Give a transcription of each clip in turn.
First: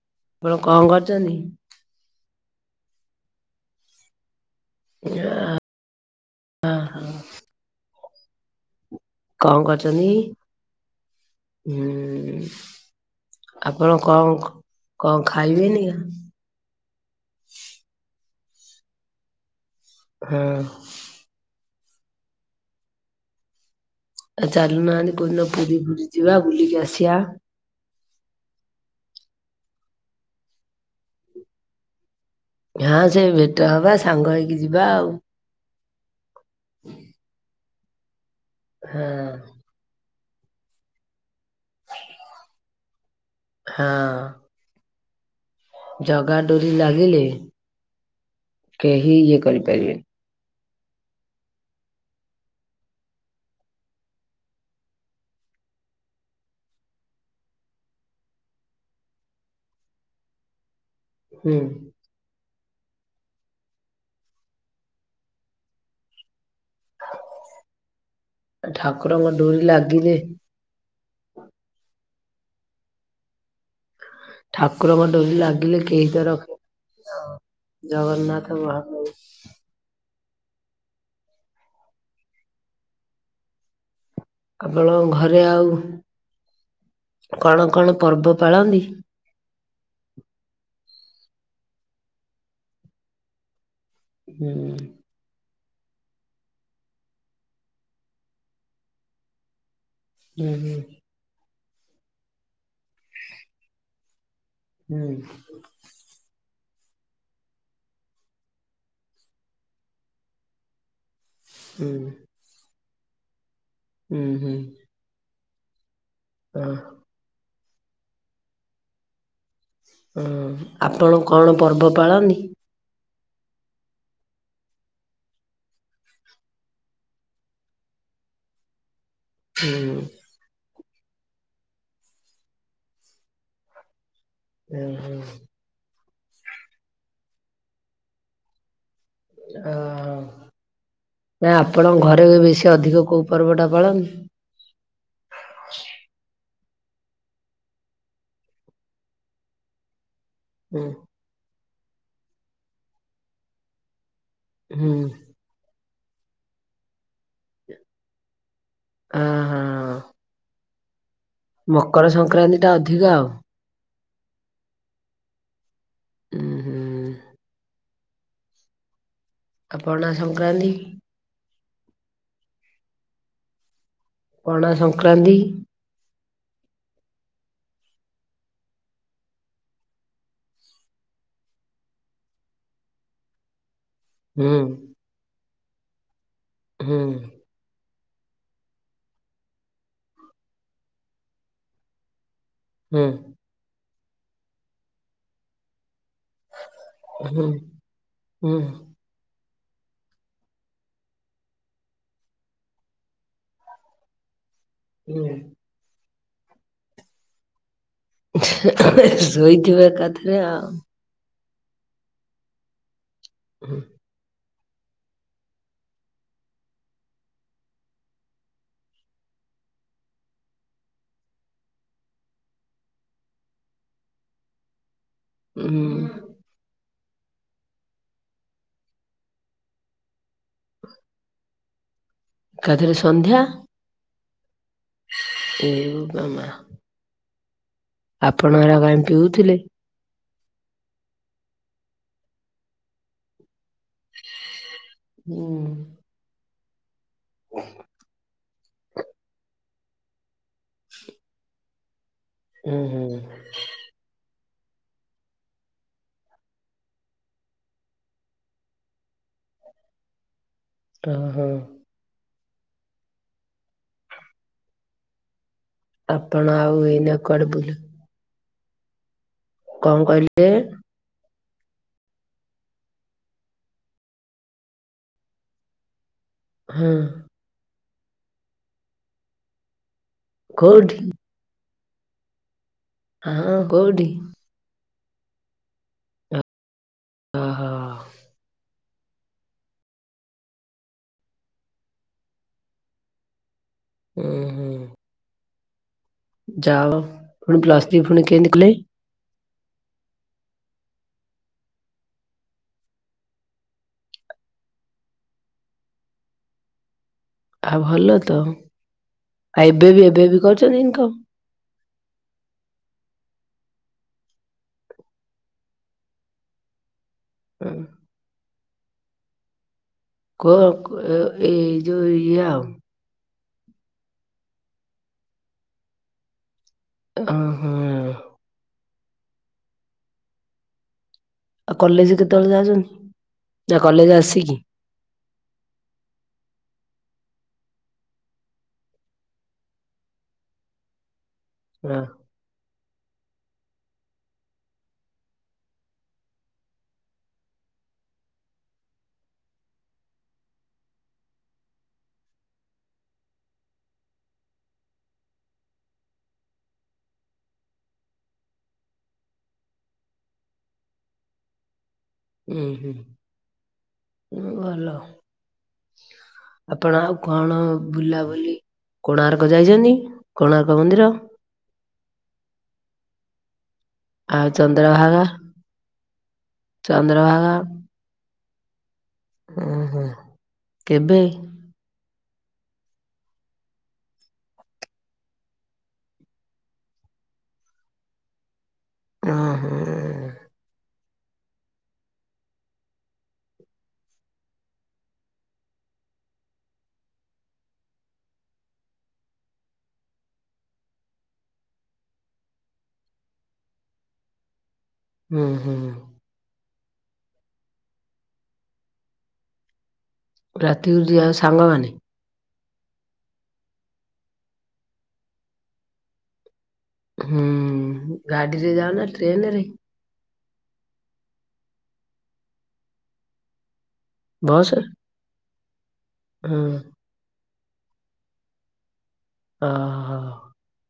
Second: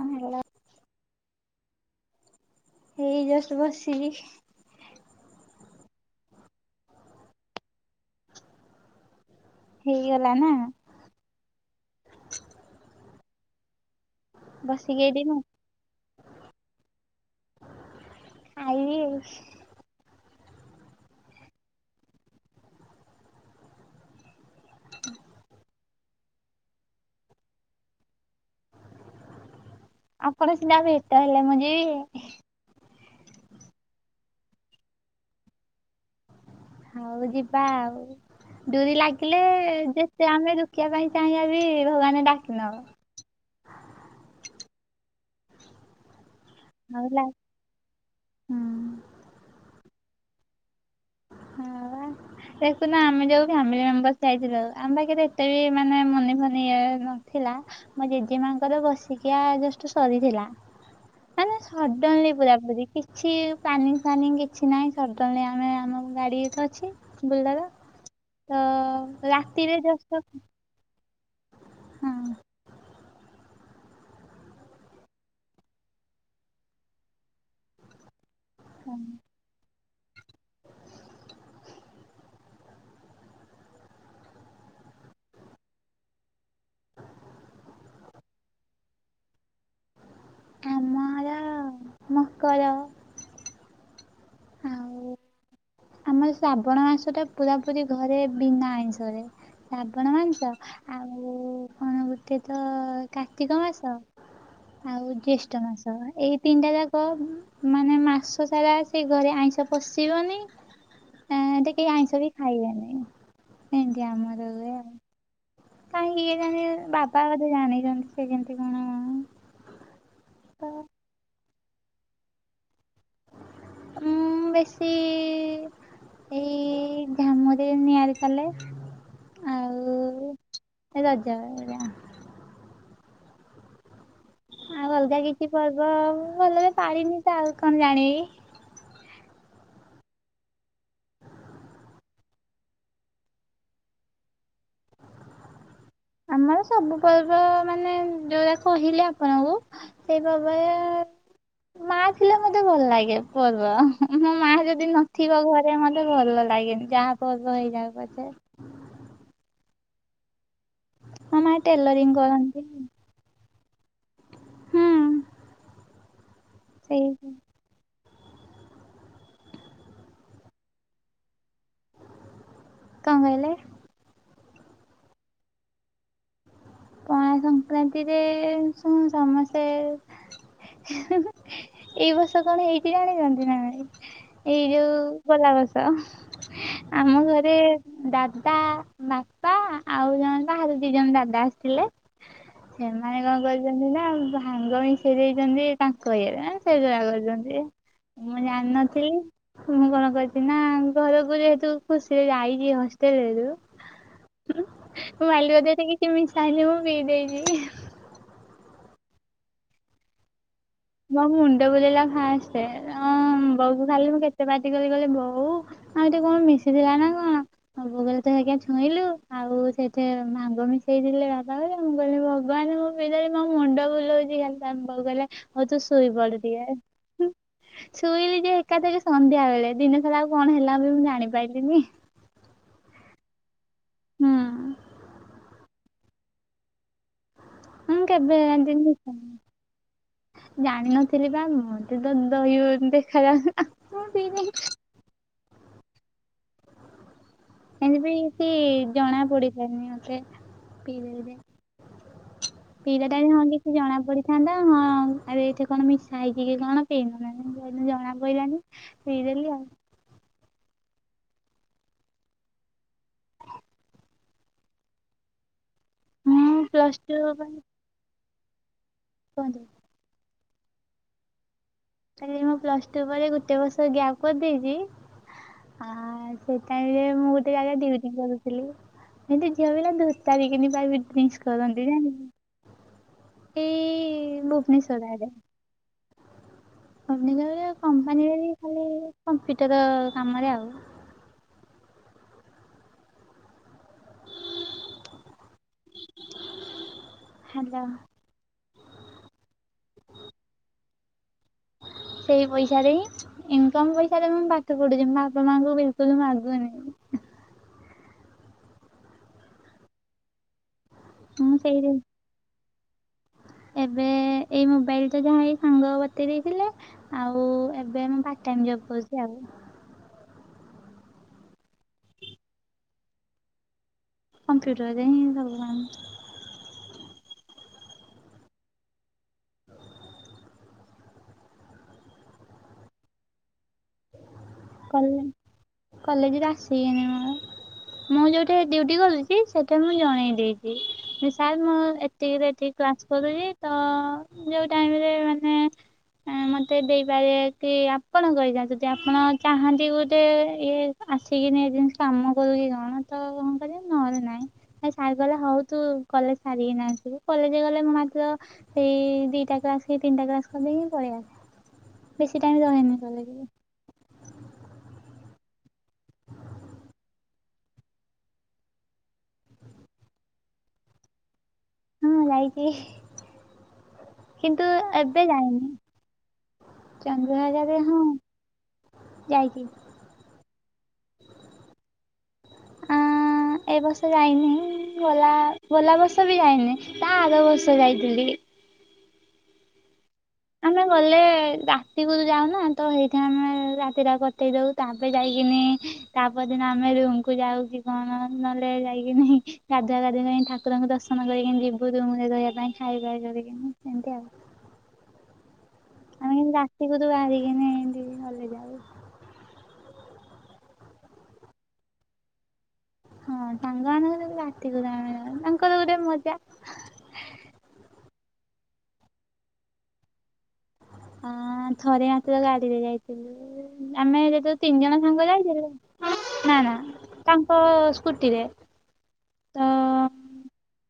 ହେଲା ଆପଣ କଣ କରୁଛନ୍ତି? ଏଇ ଜଷ୍ଟ ବସିକି ହଁ ହଁ। କଣ କରୁଛନ୍ତି? ହେଇଗଲା ନା ହୁଁ ଆପଣ କଣ ବସିକି ଏଇଠି କଣ ମୁଁ ଖାଇବେନି? ଆଇବି ଆଉ। ହଁ। ଚାଲୁନାହାନ୍ତି କୋଊଦିନ ପୁରୀ ପୁରୀ ଯିବା ବୁଲିକି ଆସିବା। ଆପଣ ସିନା ଭେଟ ହେଲେ ମୁଁ ଯିବି। ହଁ ସେ ଭେଟ ହବା ସାଙ୍ଗ ହେଇକି ଯିବା ଆଉ। ହଉ ଯିବା ଆଉ ଡୁରି ହଁ ଲାଗିଲେ ଯେ ସେ ଆମେ ଦୁଖିବା ପାଇଁ ଚାହିଁବା ବି ଭଗବାନ ଡାକିନଉ। ହଁ। ଜଗା ଡୋରି ଲାଗିଲେ ହଉଲା ହୁଁ କେହି ଇଏ କରିପାରିବେନି। [inaudible] ଦେଖୁନା ଆମେ ଯୋଉ ଫ୍ୟାମିଲି ମେମ୍ବର ଯାଇଥିଲୁ। ଆମ ପାଖରେ ଏତେ ବି ମାନେ ମନି ଫନି ଇଏ ନ ଥିଲା ମୋ ଜେଜେ ମାଙ୍କର ବର୍ଷିକିଆ ଜଷ୍ଟ ସରିଥିଲା। ମାନେ ହୁଁ ସ ସଡନଲି ପୁରାପୁରି କିଛି ପ୍ଲାନିଂ ଫ୍ଲାନିନ୍ଗ କିଛି ନାହିଁ। ସଡନଲି ଆମେ ଆମ ଗାଡି ତ ଅଛି। ବୁଲାର ତ ଠାକୁରଙ୍କ ଡୋରି ରାତିରେ ଯୋଉ ଲାଗିଲେ ସବୁ ହଁ। ଠାକୁରଙ୍କ ଡୋରି ଲାଗିଲେ କେହି ତ ରଖି [inaudible] ଜଗନ୍ନାଥ ଆପଣ ଘରେ ଆଉ କଣ କଣ ପର୍ବ ପାଳନ୍ତି? ଆମର ମକର। ହୁଁ ଆଉ ଆମର ଶ୍ରାବଣ ମାସ ଟା ପୁରା ପୁରି ଘରେ ବିନା ଆଇଁଷରେ। ଶ୍ରାବଣ ମାଂସ ହୁଁ ହୁଁ। ଆଉ ଆଉ କଣ ଗୋଟେ ତ କାର୍ତ୍ତିକ ମାସ ହୁଁ ଆଉ ଜ୍ୟେଷ୍ଠ ମାସ। ତ ଏଇ ତିନିଟା ଯାକ ମାନେ ମାସ ସାରା ସେ ଘରେ ଆଇଁଷ ପଶିବନି। ନା ହୁଁ ଟିକିଏ ଆଇଁଷ ବି ଏଇତିଆ ହୁଁ ଆମର ହୁଁ ହୁଏ। କାଇଁକି କେଜାଣି ହଁ କହା କଥା ଜାଣିଛନ୍ତି ସେ କେମିତି କଣ? ହଁ ତ ଆପଣ କଣ ପର୍ବ ପାଳନ୍ତି? ଉଁ ବେଶୀ ଏଇ ଝାମୁରେ ନିଆଁ ରେ ଚାଲେ। ଆ ହୁଁ। ଏ ତଜ [inaudible] ଆଉ ହୁଁ ଅଲଗା କିଛି ପର୍ବ ଭଲ ପାଳିିନି ତ ଆଉ କଣ ଜାଣିବି। ଓ ନା ଆପଣଙ୍କ ଘରେ ବି ବେଶୀ ଅଧିକ କୋଉ ପର୍ବ ଟା ପାଳନ। ଆମର ସବୁ ପର୍ବ ମାନେ ଯୋଉରା କହିଲେ ଆପଣଙ୍କୁ ସେଇ ପର୍ବରେ ହୁଁ। ମା ଥିଲେ ମତେ ଭଲ ଲାଗେ ପର୍ବ ହୁ ହୁମ୍ ମୋ ମା ଯଦି ହୁଁ ନଥିବ ଘରେ ସେ ମତେ ଭଲ ଲାଗେନି ଯାହା ପର୍ବ ହେଇଯାଉ ପଛେ। ଆଁ ହଁ। ମୋ ମା ମକର ଟେଲରିଂ ସଂକ୍ରାନ୍ତି କରନ୍ତି ଟା ଅଧିକା ଆଉ। ହୁଁ ହୁଁ। ସେଇ ଆ ପଣା ସଂକ୍ରାନ୍ତି କଂ କହିଲେ? ପଣା ସଂକ୍ରାନ୍ତି ପଣା ସଂକ୍ରାନ୍ତିରେ ଶୁଣ ସମସେ ଏଇ ବର୍ଷ କଣ ହେଇଚି ଜାଣିଚନ୍ତି ନା ନାଇଁ। ହୁଁ ଏଇ ଯୋଉ ଗୋଲାବସ ହୁଁ ଆମ ଘରେ ଦାଦା ବାପା ଆଉ ଜ ବାହାରୁ ଦି ଜଣ ଦାଦା ଆସିଥିଲେ ହୁଁ ସେମାନେ କଣ କରିଛନ୍ତି ନା ଭାଙ୍ଗ ମିଶେଇ ଦେଇଛନ୍ତି ତାଙ୍କ ଇଏରେ ସେ ଜଉରା ହୁଁ କରିଛନ୍ତି ମୁଁ ହୁଁ। ଜାଣିନଥିଲି ମୁଁ କଣ କରିଚିନା ଘରକୁ ଯେହେତୁ ଖୁସିରେ ଯାଇଛି ହଷ୍ଟେଲରୁ [inaudible] [unintelligible] ମୁଁ ପି ଦେଇଚି। ଶୋଇଥିବ ଏକାଥରେ ଆଉ। ମୋ ମୁଣ୍ଡ ବୁଲେଇଲା ଫାଷ୍ଟେ ଉଁ ବଉ କୁ ଖାଲି ମୁଁ କେତେ ପାଟିକଲି କଇଲି ବୋଉ ଆଉ ଏଇଟି କଣ ମିଶିଥିଲା ନା କଣ? ମୋ ବୋଉ କହିଲା ତୁ ଏରା କାଇଁ ଛୁଇଁଲୁ ଆଉ ସେଇଥିରେ ଭାଙ୍ଗ ମିଶେଇଥିଲେ ବାପା ଭାରିକା ମୁଁ କହିଲି ଭଗବାନ ମୁଁ [unintelligible] ମୋ ମୁଣ୍ଡ ବୁଲଉଛି ଖାଲି ତା ବୋଉ କହିଲା ହଉ ତୁ ହୁଁ ଶୋଇ ପଡ। ଶୁଇଲି ଯେ ଏକାଥରେ ସନ୍ଧ୍ୟା ବେଳେ ଦିନ ସାରା ଆଉ କଣ ହେଲା ବି ମୁଁ ଜାଣିପାଇଲିନି। ଏକାଥରେ ସନ୍ଧ୍ୟା ହୁଁ। ଏ ବୋପା ମା! ମୁଁ କେବେ ଆପଣ ହେରା କାଇଁ [unintelligible] ପିଉଥିଲେ? ଜାଣିିନଥିଲି ବା ମତେ ତ ଦହି ବଲି ଦେଖାଯାଉ ଆ ମୁଁ ପିଇଦେଲି ହୁଁ। ହ ହେନ୍ତି ବି କିଛି ଜଣା ପଡିଲାନି ମତେ ପିଇଲି ଯେ ଉୁଁ ହୁଁ ପିିଇଲା ଟାଇମ ହଁ [unintelligible] ଜଣା ପଡିଥାନ୍ତା ହଁ ଆରେ ଏଇଠି କଣ ମିଶା ହେଇଚି କି କଣ ପିଇ ନଥାନ୍ତି ଜଣା ପଇଲାନି ପିଇଦେଲି ଆଉ ଅହଁ। ଆପଣ ମୁଁ ଆଉ ପ୍ଲସ ଏଇନା ଟୁ କୁଆଡେ ପାଇଁ ବୁଲି କୁହନ୍ତୁ? କଣ କହିଲେ? ତାପରେ ମୁଁ ପ୍ଲସ ଟୁ ପରେ ଗୋଟେ ବର୍ଷ ଗ୍ୟାପ୍ କରିଦେଇଛି। ଆ ସେଇ ହଁ ଟାଇମରେ ମୁଁ ଗୋଟେ ଜାଗାରେ ଡିଉଟି କରୁଥିଲି କିନ୍ତୁ ଝିଅ ପିଲା ଧୁ ତା କୋଉଠି [unintelligible] ଡିଙ୍କ୍ କରନ୍ତି। ଯା ହଁ କଉଠି? ନିସଢାରେ ଓହୋ [unintelligible] କମ୍ପାନୀରେ ବି ଖାଲି କମ୍ପ୍ୟୁଟର କାମରେ ଆଉ। ହୁଁ ହୁଁ। ଯାଆ ହଉ ଫୁଣି ହ୍ୟାଲୋ। ପ୍ଲସ ଥ୍ରୀ ପୁଣି କେମିତି କଲେ? ସେଇ ପଇସାରେ ହିଁ ଇନକମ ପଇସାରେ ମୁଁ ପାଠ ପଢୁଛି ବାପା ମାଙ୍କୁ ବିଲକୁଲ ମାଗୁନି। ଆଉ ଭଲତ ଆଉ ଏବେବି ଏବେବି କରୁଛନ୍ତି ଇନକମ? ହଁ ସେଇରେ ଏବେ ଏଇ ମୋବାଇଲ ଟା ଯାହା ଏଇ ସାଙ୍ଗ ବତେଇ ଦେଇଥିଲେ ଆଉ ଏବେ ମୁଁ ପା ପାଟଟାଇମ ଜବ କରୁଛି ଆଉ। କଉ କୋ ଏଇ ଯଉ ଇଏ କମ୍ପ୍ୟୁଟରରେ ହିଁ ସବୁ କାମ। ଓ ହଁ। ଆଉ କଲେଜ କେତେବେଳେ ଯାଉଛନ୍ତି ନା କଲେଜ ଆସିକି? କଲେଜ କଲେଜରୁ ଆସିକିନାମ। ମୁଁ ଯୋଉଠି ଡିଉଟି କରୁଛି ସେଇଠି ମୁଁ ଜଣେଇ ଦେଇଛି। ସାର୍ ମୁଁ ହଁ ଏତିକିରୁ ଏତିକି କ୍ଲାସ୍ କରୁଛି ତ ଯୋଉଁ ଟାଇମରେ ମାନେ ମତେ ଦେଇପାରିବେ କି? ଆପଣଙ୍କ ଇଛା ଜଦି ଆପଣ ଚାହାନ୍ତି ଗୋଟେ ଇଏ ଆସିକିନି ଯେ କାମ କରୁଛି କଣ ତ ହଁ କରିବେ ନହେଲେ ନାହିଁ। ହେ ସାର୍ କହିଲା ହଉ ତୁ କଲେଜ ସାରିକିନା ଆସିବୁ କଲେଜ ଗଲେ ମ ମାର୍କ ସେଇ ଦିଟା କ୍ଲାସ କି ତିନିଟା କ୍ଲାସ କରିଦେଇକି ପଳେଇବା। ହୁଁ ହୁଁ, ଭଲ। ଆପଣ ଆଉ କଣ ବୁଲାବୁଲି? କୋଣାର୍କ ଯାଇଛନ୍ତି କୋଣାର୍କ ମନ୍ଦିର? ହଁ ଯାଇଛି। ଆଉ କିନ୍ତୁ ଚନ୍ଦ୍ରଭାଗା ଏବେ ଯାଇନ, ଚନ୍ଦ୍ରଭାଗା ଚନ୍ଦ୍ରଭାଗାର, ହଁ ଯାଇଛି ହଁ ହଁ, କେବେ? ହ ଆଁ ଏ ବର୍ଷ ଯାଇନି ଗଲା ଗଲା ବର୍ଷ ବି ଯାଇନି ତା ଆଗ ବର୍ଷ ଯାଇଥିଲି। ହଁ ହଁ ଆମେ ଗଲେ ରାତିକୁ ତ ଯାଉନା, ତ ହେଇଥି ଆମେ ରାତିରେ କଟେଇ ଦଉ ତାପରେ ଯାଇକିନି ତା ପରଦିନ ଆମେ ରୁମକୁୁ ଯାଉ କି କଣ ନହେଲେ ଯାଇକିନି ଗାଧୁଆ ଗାଧିକିନି ଠା ଠାକୁରଙ୍କୁ ଦର୍ଶନ କରିକି ଯିବୁ ରୁମରେ ରିହିବା ପାଇଁ ଖାଇବା ଧରିକିନା ସେମିତି ଆଉ। ହୁଁ ହୁଁଁ ଆମେ କିନ୍ତୁ ରାତିକୁ ତ ବାହାରିକିନି ଏମତି ନହଲେ ଯାଉ। ରାତିକୁରୁ ଯାଅ ସାଙ୍ଗମାନେ? ହଁ ସାଙ୍ଗ ମାନଙ୍କର ସହିତ ରାତିକୁ ଆମେ ଯାଉ ତାଙ୍କର ଗୋଟେ ମଜା। ହୁଁ, ଗାଡିରେ ଯାଅ ନା ଟ୍ରେନ ରେ? ହଁ ଥରେ ୟାଙ୍କର ଗାଡିରେ ଯାଇଥିଲୁ, ଆମେ ଯେତବେଳେ ତିନି ବସରେ ଜଣ ସାଙ୍ଗ ଯାଇଥିଲୁ ନା ହୁଁ ନା ତାଙ୍କ ସ୍କୁଟିରେ। ଓ ତ ହୋ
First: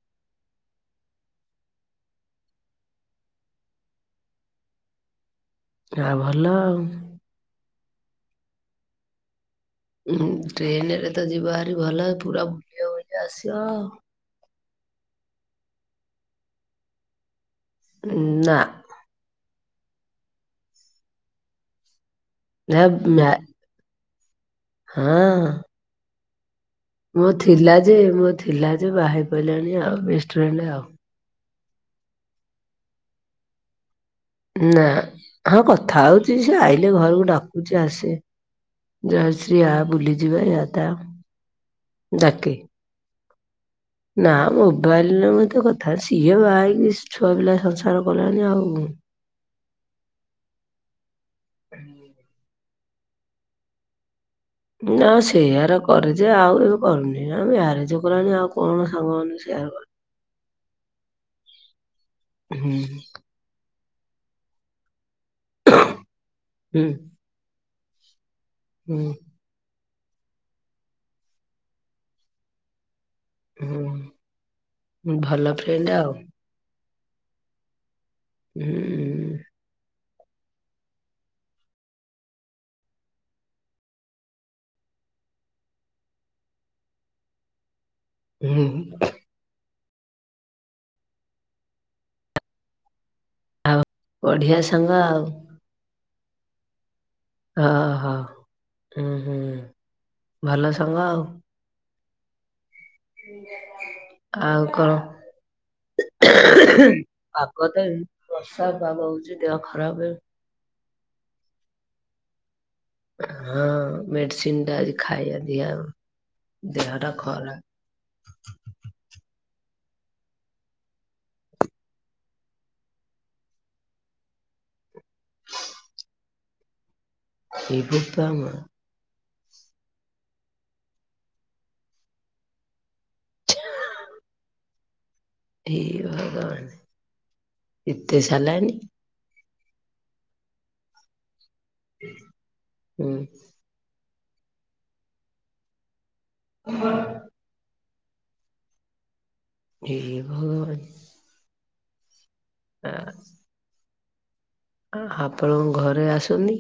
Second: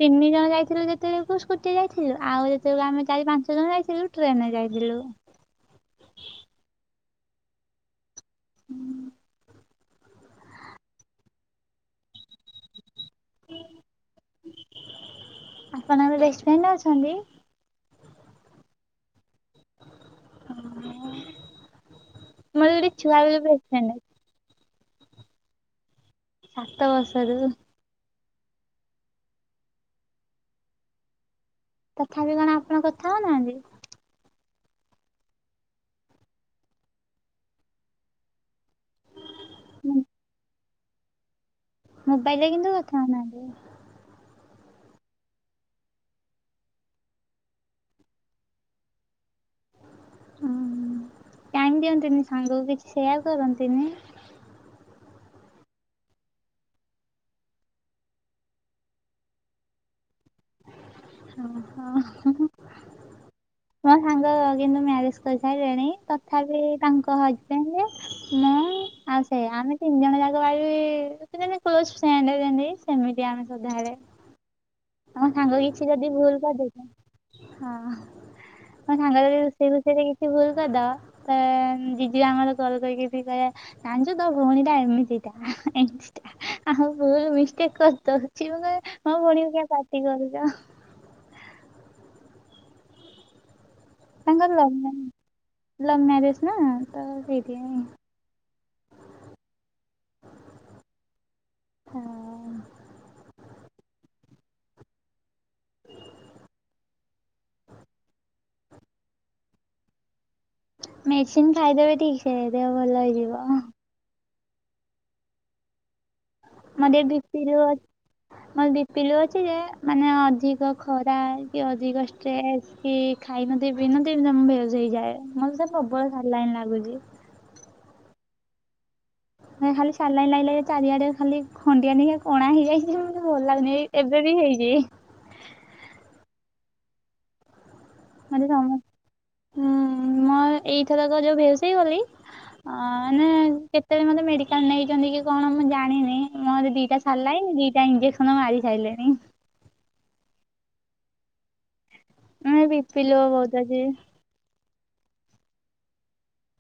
ତିନି ଜଣ ଯାଇଥିଲୁ ଯେତେବେଳକୁ ସ୍କୁଟିରେ ଯାଇଥିଲୁ, ଆଉ ଯେତେବେଲେ ଆମେ ଚାରି ପାଞ୍ଚ ଜଣ ଯାଇଥିଲୁ ଟ୍ରେନରେ ଯାଇଥିଲୁ। ହା ଭଲ ଆଉ ହୁଁ ହୁଁ ଟ୍ରେନ ରେ ତ ଯିବା ଭାରି ଭଲ ପୁରା ବୁଲିବା ବୁଲି ଆସିବ। ଆପଣର ବେଷ୍ଟଫ୍ରେଣ୍ଡ ଅଛନ୍ତି? ଉମ ନା। ହ [inaudible] ହଁ ସାତ ବର୍ଷ ମୋ ଥିଲା ଯେ ମୋ ଥିଲା ଯେ ବାହା ହେଇ ପଡ଼ିଲେଣି ଆଉ, ବ୍ୟସ୍ତ ରହିଲେ ଆଉ। ତଥାପି କଣ ଆପଣ କଥା ହଉନାହାନ୍ତି? ନା, ହଁ କଥା ହଉଛି ଯେ, ଆଇଲେ ଘରକୁ ଡାକୁଛି ଆସେ ଜୟଶ୍ରୀ ଆ ବୁଲିଯିବା ୟାତା, ମୋବାଇଲରେ କିନ୍ତୁ କଥା ହେଉ ନାହାନ୍ତି? ନା ମୋବାଇଲରେ ମୁ ତ କଥା ସିଏ ବାହା ହେଇକି ଛୁଆ ପିଲା ସଂସାର କଲାଣି ଆଉ। ହଁ ଟାଇମ ଦିଅନ୍ତିନି ସାଙ୍ଗକୁ କିଛି ସେୟାର କରନ୍ତିନି? ନା ସେୟାର କରୁଛେ ଆଉ ଏବେ କରୁନି, ଆମେ ଆର ଜଉ କରାଯାଏ ଆଉ କଣ ସାଙ୍ଗ ମାନେ ସେୟାର କର ହଁ ହଁ ହୁଁ ହୁଁ ମୋ ସାଙ୍ଗ ମାନେ ମ୍ୟାରେଜ କରି ସାରିଲେଣି ତଥାପି ହୁଁ ତାଙ୍କ ହଜବେଣ୍, ମୁଁ ହୁଁ ସେୟା ଆମେ ତିନି ଜଣ ଯାକ ବାକି ସ୍କୁଲରେ ବି କ୍ଲୋଜ ଫ୍ରେଣ୍ଡ ଯେମିତି ସେମିତି ଆମେ ସଦାବେଳେ। ହୁଁ ଆମ ଭଲ ସାଙ୍ଗକୁ କିଛି ଫ୍ରେଣ୍ଡ ଯଦି ଆଉ ଭୁଲ କରିଦେଇଥାଏ, ହଁ ମୋ ସାଙ୍ଗ ଯଦି ହୁଁ ସେ ରୋଷଇରେ କିଛି ଭୁଲ କରିଦେବ, ତ ଜିଜୁ ଆମର କଲ୍ କରିକି ଏଠି କହିବ ଜାଣିଛୁ ତୋ ଭଉଣୀଟା ଏମିତିଟା, ଏମତିଟା, ଆ ଭଲ ମିଷ୍ଟେକ୍ କରି କହୁଥିବୁ ହୁଁ ଯେ ମୋ ଭଉଣୀ କୁ କଣ ପାଟି କରୁଛ? ଆଉ ବଢିଆ ତାଙ୍କର ଲ ସାଙ୍ଗ ଲ ମ୍ୟାରେଜ ନା ତ ସେଇ ହଁ ହଁ ହଁ ହୁଁ ଭଲ ସାଙ୍ଗ ଆଉ। ହଁ ଅଁ ଆଉ କ? ପାଗ ତ ଏ ବର୍ଷା ପାଗ ହଉଛି, ଦେହ ଖରାପ ମେଡ଼ିସିନ୍ ଖାଇଦେଲେ ଠିକ ସେ ଦେହ ଭଲ ହେଇଯିବ ହଁ ଅଁ ମେଡ଼ିସିନଟା ଆଜି ଖାଇବା ଦିଆ ଯିବ। ମତେ ଭିତିରିଆ ମୋର ବିପି ଲୋ ଅଛି ଯେ, ମାନେ ଅଧିକ ଖରା କି ଅଧିକ ଷ୍ଟ୍ରେସ୍ କି ଖାଇନାନ୍ତି, ପିଇନାନ୍ତି, ନା ମୁଁ ମେରେଜ କୁ ଯାଏ, ମୋତେ ତ ପ୍ରବଳ ସାଲାଇନ୍ ଲାଗୁଛି। ଶୋଇପଡ ତାହାଲେ। ଖାଲି ସାଲାଇନ ଲାଗିଲେ, ଚାରିଆଡେ ଖାଲି ଖଣ୍ଡିଆ ନୁହୁଁ କଣା ହେଇଯାଇଛି ଯେ, ମତେ ଭଲ ଲାଗୁନି। ଏବେ ବି ହେଇ [unintelligible] ହେ ଭଗବାନ। ଏତେ ଖାଲି ସାଲାଇନି କାମ, ନାଇଁ ଏଇଥରକ ଯୋଉ ଭ ହେଇ ଗଲି, ହୁଁ [unintelligible] କେତେବେଳେ ମୋତେ ମେଡ଼ିକାଲ ନେଇଛନ୍ତି କି କଣ ମୁଁ ଜାଣିନି? ମୁହଁରେ ଦିଟା ସାଲାଇନି, ଦିଟା ଇଞ୍ଜେକସନ ମାରି ସାରିଲେଣି। ହେ ଭଗବାନ। ହୁଁ ବିପି ଲୋ ବହୁତ ଅଛି। ଆପଣଙ୍କ ଘରେ ଆସୁନି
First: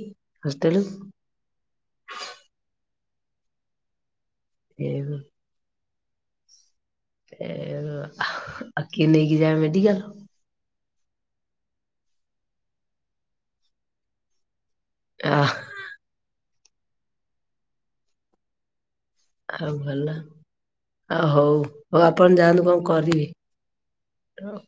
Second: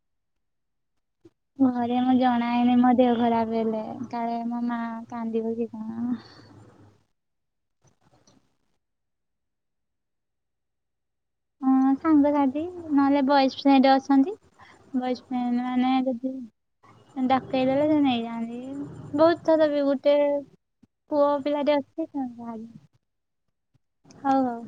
ହଷ୍ଟେଲୁ? ଘରେ ମୁଁ ଜଣାଏନି ମୋ ଦେହ ଖରାପ ହେଲେ, କାଳେ ମା ଏହୁଁ [unintelligible] ଏ ବାପା, ଆ କିଏ ନେଇକି ଯାଏ ମେଡିିକାଲ? ହ ସାଙ୍ଗସାଥି ନହେଲେ ବୟଫ୍ରେଣ୍ଡ ଅଛନ୍ତି। ବୟ ଆ ଫ୍ରେଣ୍ଡ ମାନେ ଯଦି ଡକେଇ ଦେଲେ, ସେ ନେଇଯାଆନ୍ତି, ବହୁତ ଆଉ [unintelligible] ବି ଭଲ ଗୋଟେ ଆଉ ପୁଅ ହଉ ପିଲାଟେ ହଉ ଅଛି ଆପଣ ଯାଆନ୍ତୁ କଣ [unintelligible] କରିବେ ହଉ ହଉ।